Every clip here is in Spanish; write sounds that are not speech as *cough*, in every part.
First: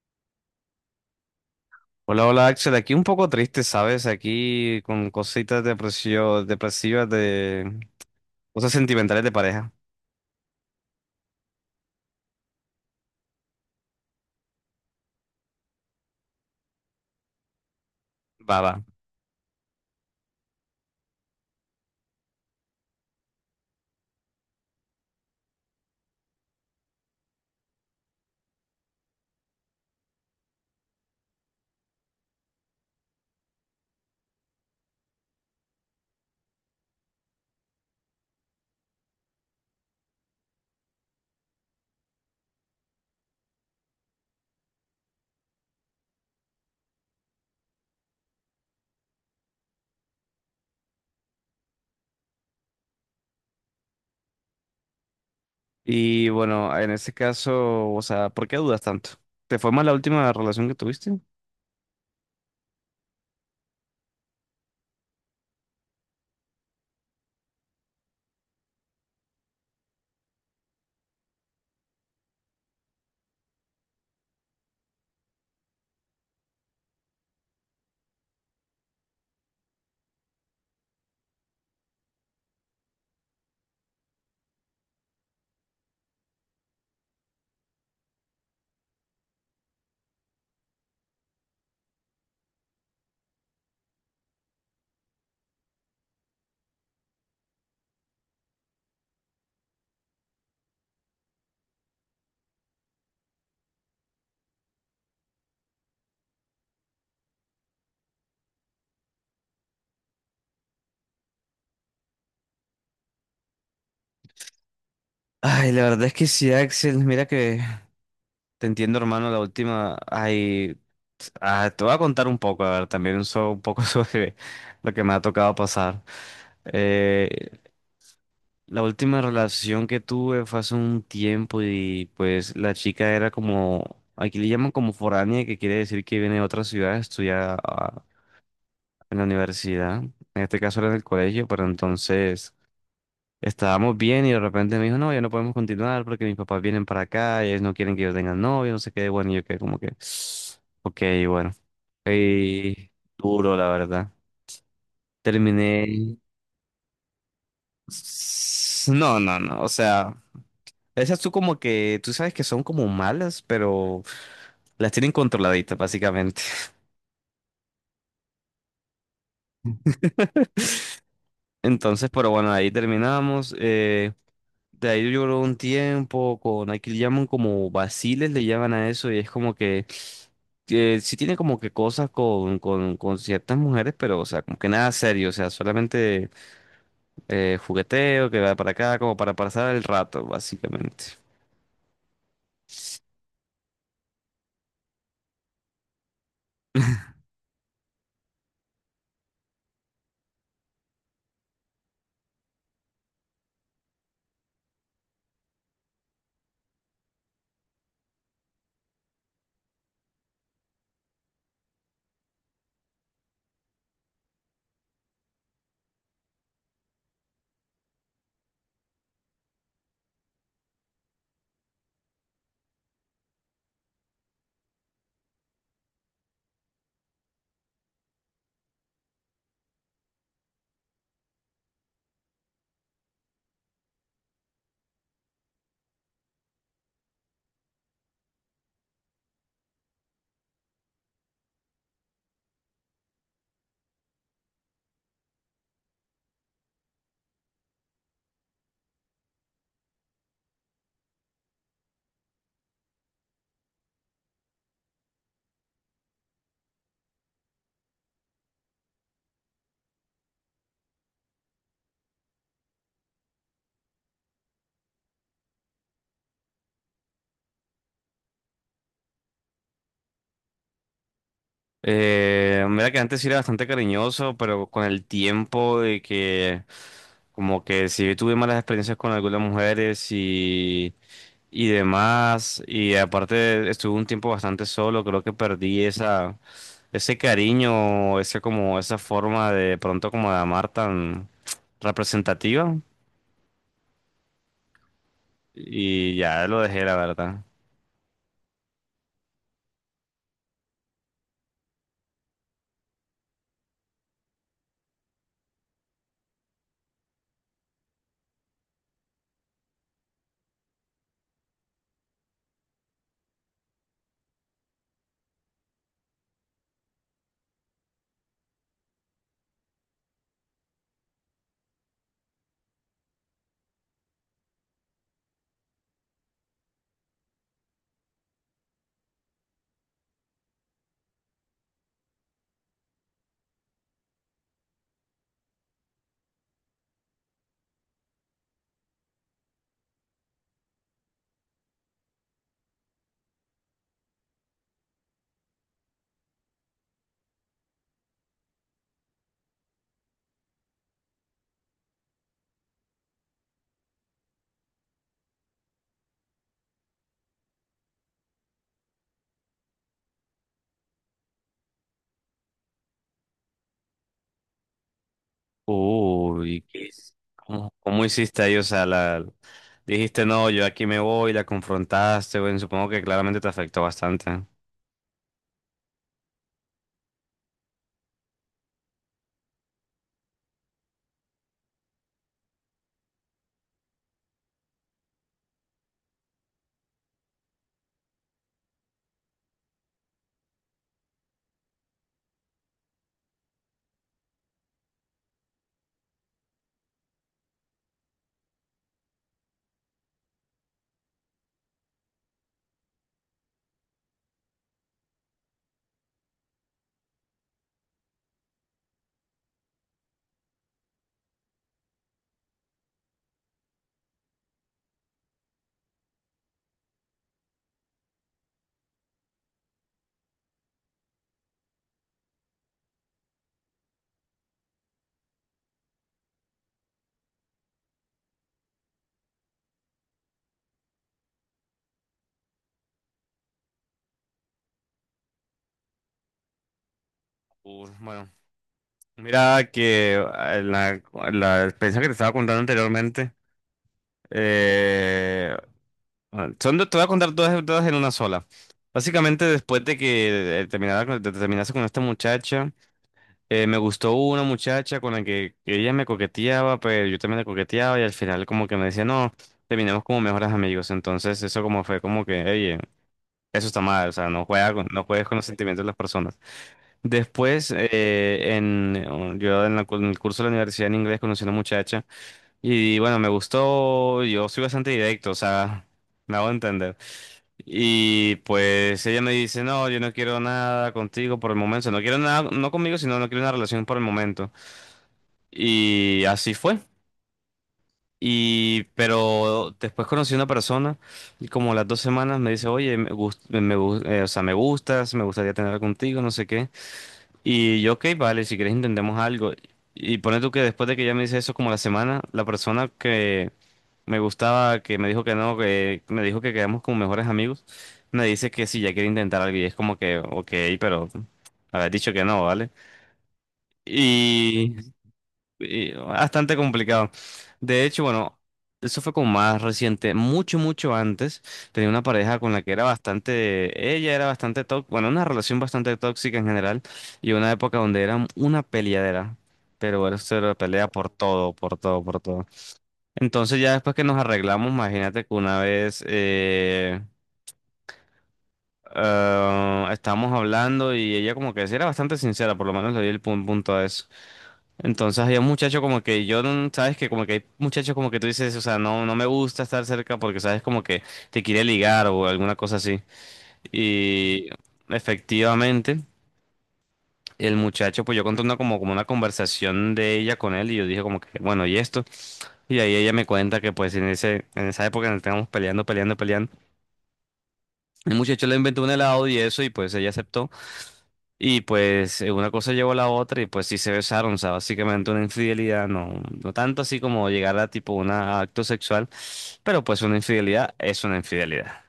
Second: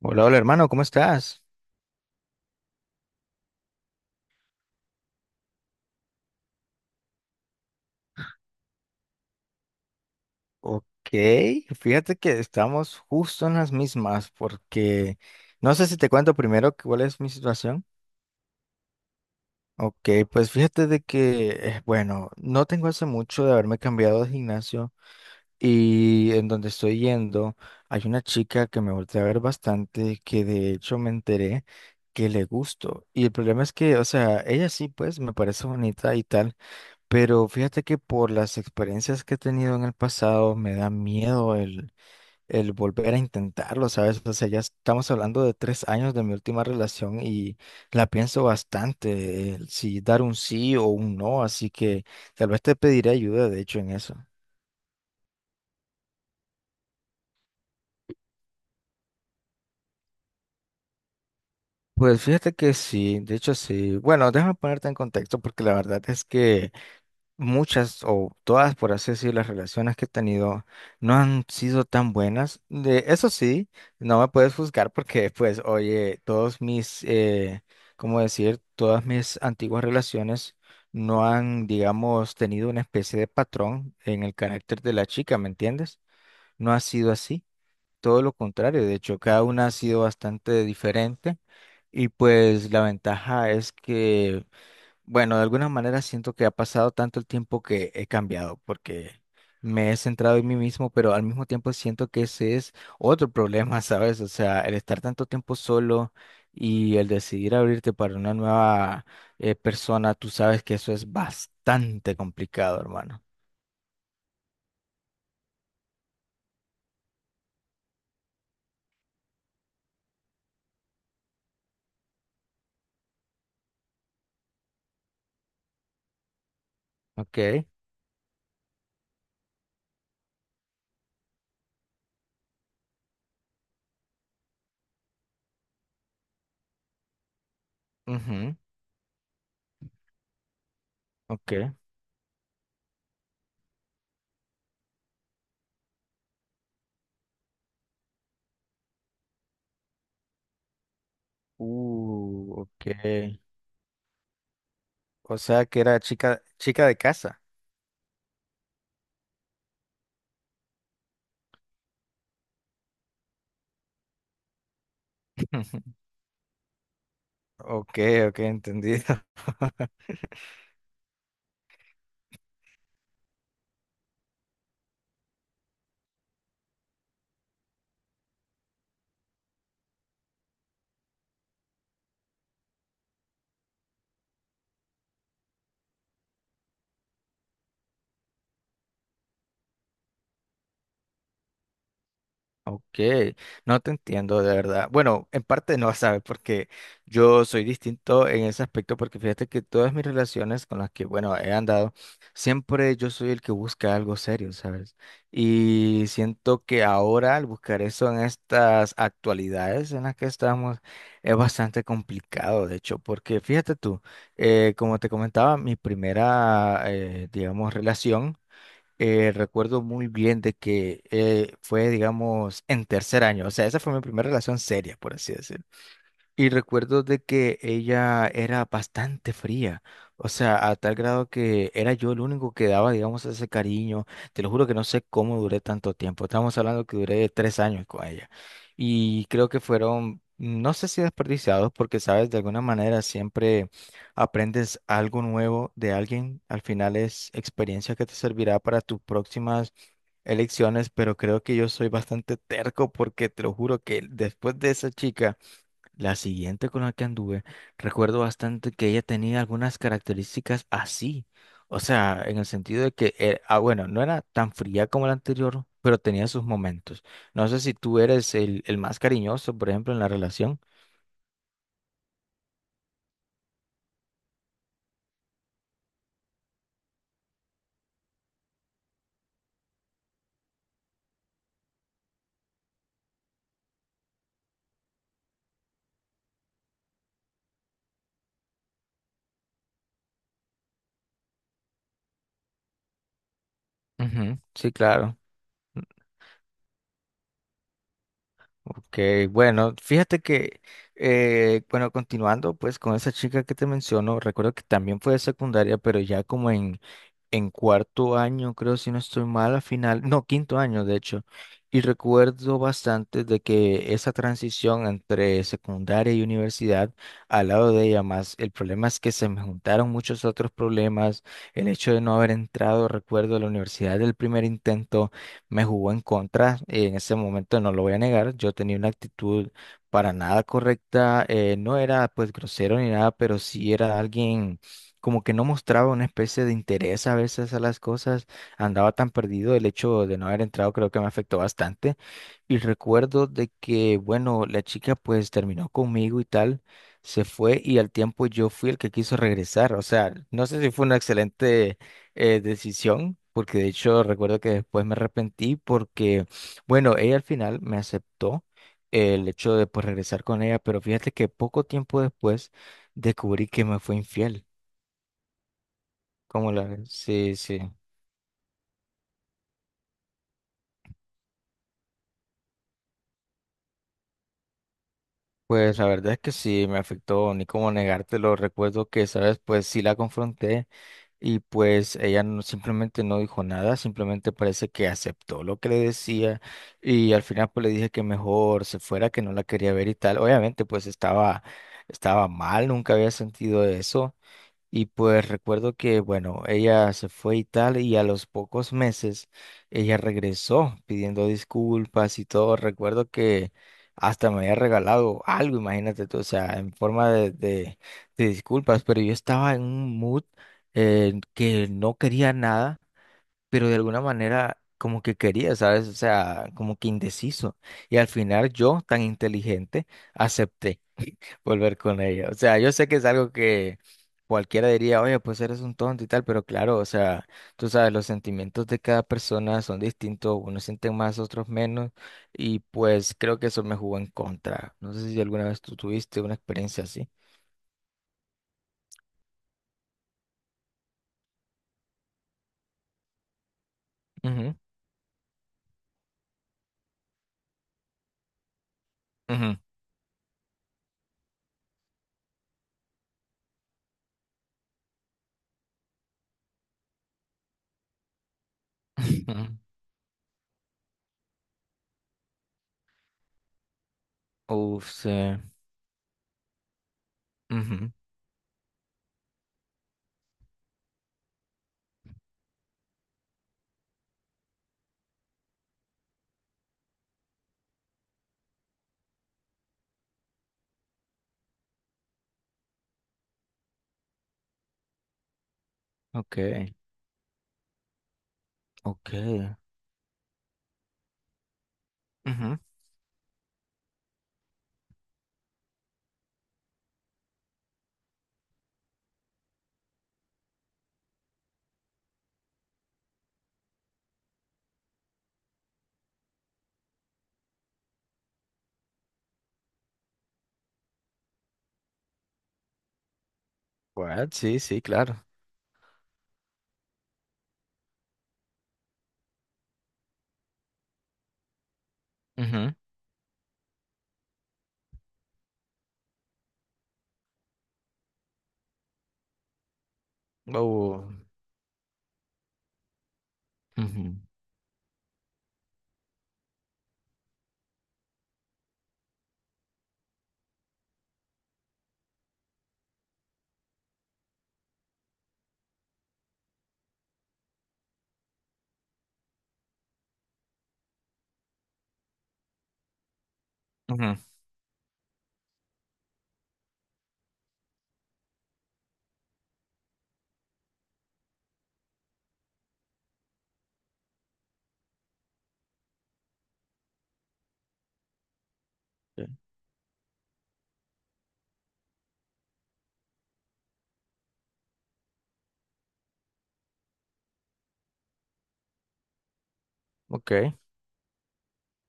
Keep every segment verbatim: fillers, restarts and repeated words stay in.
Hola, hola hermano, ¿cómo estás? Hola, hola Axel, aquí un poco triste, ¿sabes? Aquí con cositas depresio- depresivas de cosas sentimentales de pareja. Ok, fíjate que estamos justo en las mismas porque no sé si te cuento primero que- cuál es mi situación. Va, va. Ok, pues fíjate de que, eh, bueno, no tengo hace mucho de haberme cambiado de gimnasio y en donde estoy yendo hay una chica que me volteé a ver bastante que de hecho me enteré que le gusto y el problema es que, o sea, ella sí pues me parece bonita y tal. Pero fíjate que por las experiencias que he tenido en el pasado me da miedo el, el volver a intentarlo, ¿sabes? O sea, ya estamos hablando de tres años de mi última relación y la pienso bastante, el si dar un sí o un no, así que tal vez te pediré ayuda, de hecho, en eso. Y bueno, en este caso, o sea, ¿por qué dudas tanto? ¿Te fue mal la última relación que tuviste? Pues fíjate que sí, de hecho sí. Bueno, déjame ponerte en contexto porque la verdad es que muchas o todas, por así decir, las relaciones que he tenido no han sido tan buenas. De, eso sí, no me puedes juzgar porque, pues, oye, todos mis, eh, ¿cómo decir? Todas mis antiguas relaciones no han, digamos, tenido una especie de patrón en el carácter de la chica, ¿me entiendes? No ha sido así, todo lo contrario. De hecho, cada una ha sido bastante diferente. Y pues la ventaja es que bueno, de alguna manera siento que ha pasado tanto el tiempo que he cambiado, porque me he centrado en mí mismo, pero al mismo tiempo siento que ese es otro problema, *laughs* ¿sabes? O sea, el estar tanto tiempo solo y el decidir abrirte para una nueva eh, persona, tú sabes que eso es bastante complicado, hermano. Ay, la verdad es que sí, Axel, mira que te entiendo, hermano, la última. Ay, ah, te voy a contar un poco, a ver, también so- un poco *laughs* sobre lo que me ha tocado pasar. Ok, La última relación que tuve fue hace un tiempo y pues la chica era como, aquí le llaman como foránea, que quiere decir que viene de otra ciudad, estudia ah, ujú, en la universidad, en este caso era en el colegio, pero ok. entonces estábamos bien y de repente me dijo, no, ya no podemos continuar porque mis papás vienen para acá, y ellos no quieren que yo tenga novio, no sé qué, bueno, y yo quedé como que, *sniffs* *sighs* ok, bueno, Uh, ok. y duro la verdad. O sea que era Terminé, chica, chica de casa. s- no, no, no, o sea... Esas tú como que, tú sabes que son como malas, pero las tienen controladitas *laughs* básicamente. Ok, ok, entendido. *laughs* *laughs* Entonces, pero bueno, ahí terminamos. Eh, de ahí lloró un tiempo con, aquí le llaman como vaciles, le llaman a eso, y es como que eh, sí tiene como que cosas con, con, con ciertas mujeres, pero o sea, como que nada serio, o sea, solamente eh, jugueteo que va para acá, como para pasar el rato, básicamente. Ok, no te entiendo de verdad. Bueno, en parte no, ¿sabes? Porque yo soy distinto en ese aspecto, porque fíjate que todas mis relaciones con las que, bueno, he andado, siempre yo soy el que busca algo serio, ¿sabes? Y siento que ahora al buscar eso en estas actualidades en las que estamos es bastante complicado, de hecho, porque fíjate tú, eh, como te comentaba, mi primera, eh, digamos, relación eh, recuerdo muy bien de que eh, fue, digamos, en tercer año. O sea, esa fue mi primera relación seria, por así decirlo. Y recuerdo de que ella era bastante fría, o sea, a tal grado que era yo el único que daba, digamos, ese cariño. Te lo juro que no sé cómo duré tanto tiempo. Estamos hablando que duré tres años con ella. Y creo que fueron, no sé si desperdiciados, porque, sabes, de alguna manera siempre aprendes algo nuevo de alguien. Al final es experiencia que te servirá para tus próximas elecciones, pero creo que yo soy bastante terco porque te lo juro que después de esa chica... La siguiente con la que anduve, recuerdo bastante que ella tenía algunas características así. O sea, en el sentido de que, eh, ah, bueno, no era tan fría como la anterior, pero tenía sus momentos. No sé si tú eres el, el más cariñoso, por ejemplo, en la relación. Eh, mira que antes sí era bastante cariñoso, pero con el tiempo de que como que sí tuve malas experiencias con algunas mujeres y, y demás, y aparte estuve un tiempo bastante solo, creo que perdí esa, ese cariño, ese como, esa forma de pronto como de amar tan representativa, Ujú. Sí, claro. y ya lo dejé, la verdad. Ok, bueno, fíjate que, eh, bueno, continuando pues con esa chica que te menciono, recuerdo que también fue de secundaria, pero ya como en, en cuarto año, creo si no estoy mal, al final, no, quinto año de hecho, y recuerdo bastante de que esa transición entre secundaria y universidad, al lado de ella más, el problema es que se me juntaron muchos otros problemas, el hecho de no haber entrado, recuerdo, a la universidad del primer intento me jugó en contra. Eh, en ese momento no lo voy a negar, yo tenía una actitud para nada correcta, eh, no era pues grosero ni nada, pero sí era alguien como que no mostraba una especie de interés a veces a las cosas, andaba tan perdido, el hecho de no haber entrado creo que me afectó bastante. Y recuerdo de que, bueno, la chica pues terminó conmigo y tal, se fue y al tiempo yo fui el que quiso regresar. O sea, no sé si fue una excelente eh, decisión, porque de hecho recuerdo que después me arrepentí porque, bueno, ella al final me aceptó eh, el hecho de pues regresar con ella, pero fíjate que poco tiempo después descubrí que me fue infiel. ¿Cómo Uy, la ¿qué- ves? es? Sí, sí. ¿Cómo, cómo hiciste ahí? O sea, la, dijiste, no, yo aquí me voy, la confrontaste, bueno, supongo que claramente te afectó bastante. Pues la verdad es que sí me afectó, ni cómo negártelo. Recuerdo que, sabes, pues sí la confronté y pues ella no- simplemente no dijo nada, simplemente parece que aceptó lo que le decía y al final pues le dije que mejor se fuera, que no la quería ver y tal. Obviamente pues estaba, estaba mal, nunca había sentido eso. Y pues recuerdo que, bueno, ella se fue y tal, y a los pocos meses ella regresó pidiendo disculpas y todo. Recuerdo que hasta me había regalado algo, imagínate tú, o sea, en forma de, de, de disculpas, pero yo estaba en un mood eh, que no quería nada, pero de alguna manera como que quería, ¿sabes? O sea, como que indeciso. Y al final yo, tan inteligente, acepté volver con ella. O sea, yo sé que es algo que cualquiera diría, oye, pues eres un tonto y tal, pero claro, o sea, tú sabes, los sentimientos de cada persona son distintos, unos sienten más, otros menos, y pues creo que eso me jugó en contra. No sé si alguna vez tú tuviste una experiencia así. Uh, bueno, mira que eh, la, la experiencia que te estaba contando anteriormente, Ujú, eh, bueno, son, dos- te voy a contar todas, todas en una sola. Básicamente, ujú, después de que eh, terminara con- te- te terminaste con esta muchacha. Eh, me gustó una muchacha con la que ella me coqueteaba, pero yo también le coqueteaba y al final como que me decía, *laughs* no, ujú. terminemos como mejores amigos. Entonces eso como fue como que, oye, eso está mal, o sea, no juega con- Uf, no sí. juegues con los sentimientos de las personas. Después, Ujú, eh, en, yo en, la cu- en el curso de la universidad en inglés conocí a una muchacha y bueno, me gustó, yo soy bastante directo, o sea, *laughs* me hago entender. Y pues ella me dice, no, yo no quiero nada contigo por el momento, o sea, no quiero nada, no conmigo, sino no quiero una relación por el momento. Y ok, así fue. Y ok. pero después conocí una persona y como a las dos semanas me Ujú. dice, oye, me gust- me gu- eh, o sea, me gustas, me gustaría tener contigo, no sé qué. Y yo, ok, vale, si quieres intentemos algo. Y pone tú que después de que ella me dice eso como a la semana, la persona que me gustaba, que me dijo que no, que me dijo que quedamos como mejores amigos, me dice que si ya quiere intentar algo y es como que, ok, pero haber dicho que no, ¿vale? What? Sí, sí, claro. Y bastante complicado. De hecho, bueno, eso fue como más reciente, mucho, mucho antes. Tenía una pareja con la que Ujú. era bastante, ella era bastante tóxica, bueno, una relación bastante tóxica en general, y una época donde era una peleadera. Pero era cero de pelea Oh, por todo, por todo, por todo. Entonces ya después que ujú, nos arreglamos, imagínate que una vez eh, ah, estábamos hablando y ella como que sí era bastante sincera, por lo menos le di el pun- punto a eso. Entonces había un muchacho como que yo, no- sabes que como que hay muchachos como que tú dices, o sea, no, no me gusta estar cerca porque sabes como que te quiere ligar o alguna cosa así. ujú, Y efectivamente, el muchacho, pues yo conté una, como, como una conversación de ella con él y yo dije como que, bueno, ¿y esto? Y ahí ella me cuenta que pues en ese, en esa época nos estábamos peleando, peleando, peleando. El muchacho le inventó un helado y eso, y pues ella aceptó. Y pues eh, una cosa llevó a la otra y pues sí se besaron, o sea, básicamente una infidelidad, no, no tanto así como llegar a tipo un acto sexual, pero pues una ok. infidelidad es una infidelidad.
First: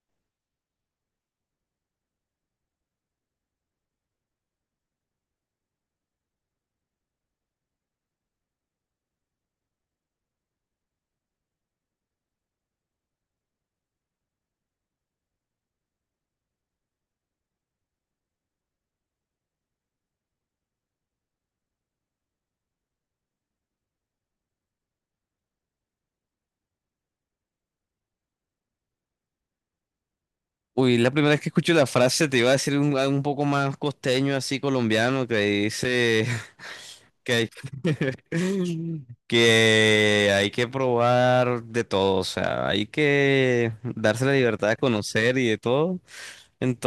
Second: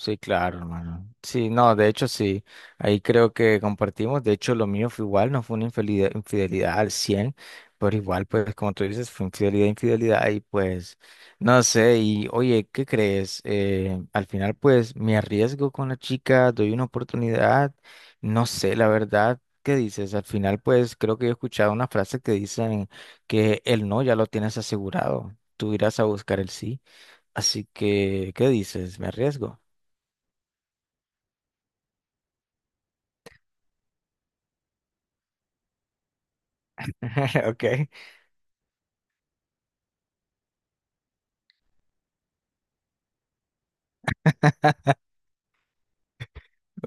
Sí, claro, hermano. Sí, no, de hecho sí, ahí creo que compartimos, de hecho lo mío fue igual, no fue una infidelidad, infidelidad al cien, pero igual pues como tú dices, fue infidelidad, infidelidad y pues no sé, y oye, ¿qué crees? Eh, al final pues me arriesgo con la chica, doy una oportunidad, no sé, la verdad, ¿qué dices? Al final pues creo que he escuchado una frase que dicen que el no ya lo tienes asegurado, tú irás a buscar el sí, así que, ¿qué dices? ¿Me arriesgo? Uy, la primera vez que escucho la frase te iba a decir un, un poco más costeño, así colombiano, que dice *laughs* que *laughs* hay, Okay, *laughs* que hay que probar de todo, o sea, hay que darse la libertad de conocer y de todo.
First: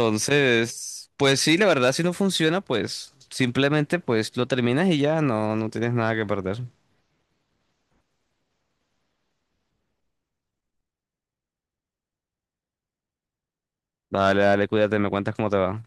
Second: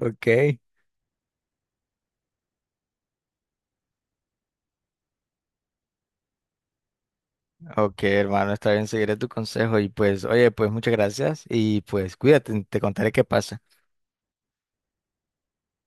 okay, pues sí, la verdad, si no funciona, pues simplemente pues lo terminas y ya no, no tienes nada que perder. okay, hermano, está bien, seguiré tu consejo y pues, oye, pues muchas gracias y pues cuídate, te contaré qué pasa. Dale, dale, cuídate, me cuentas cómo te va.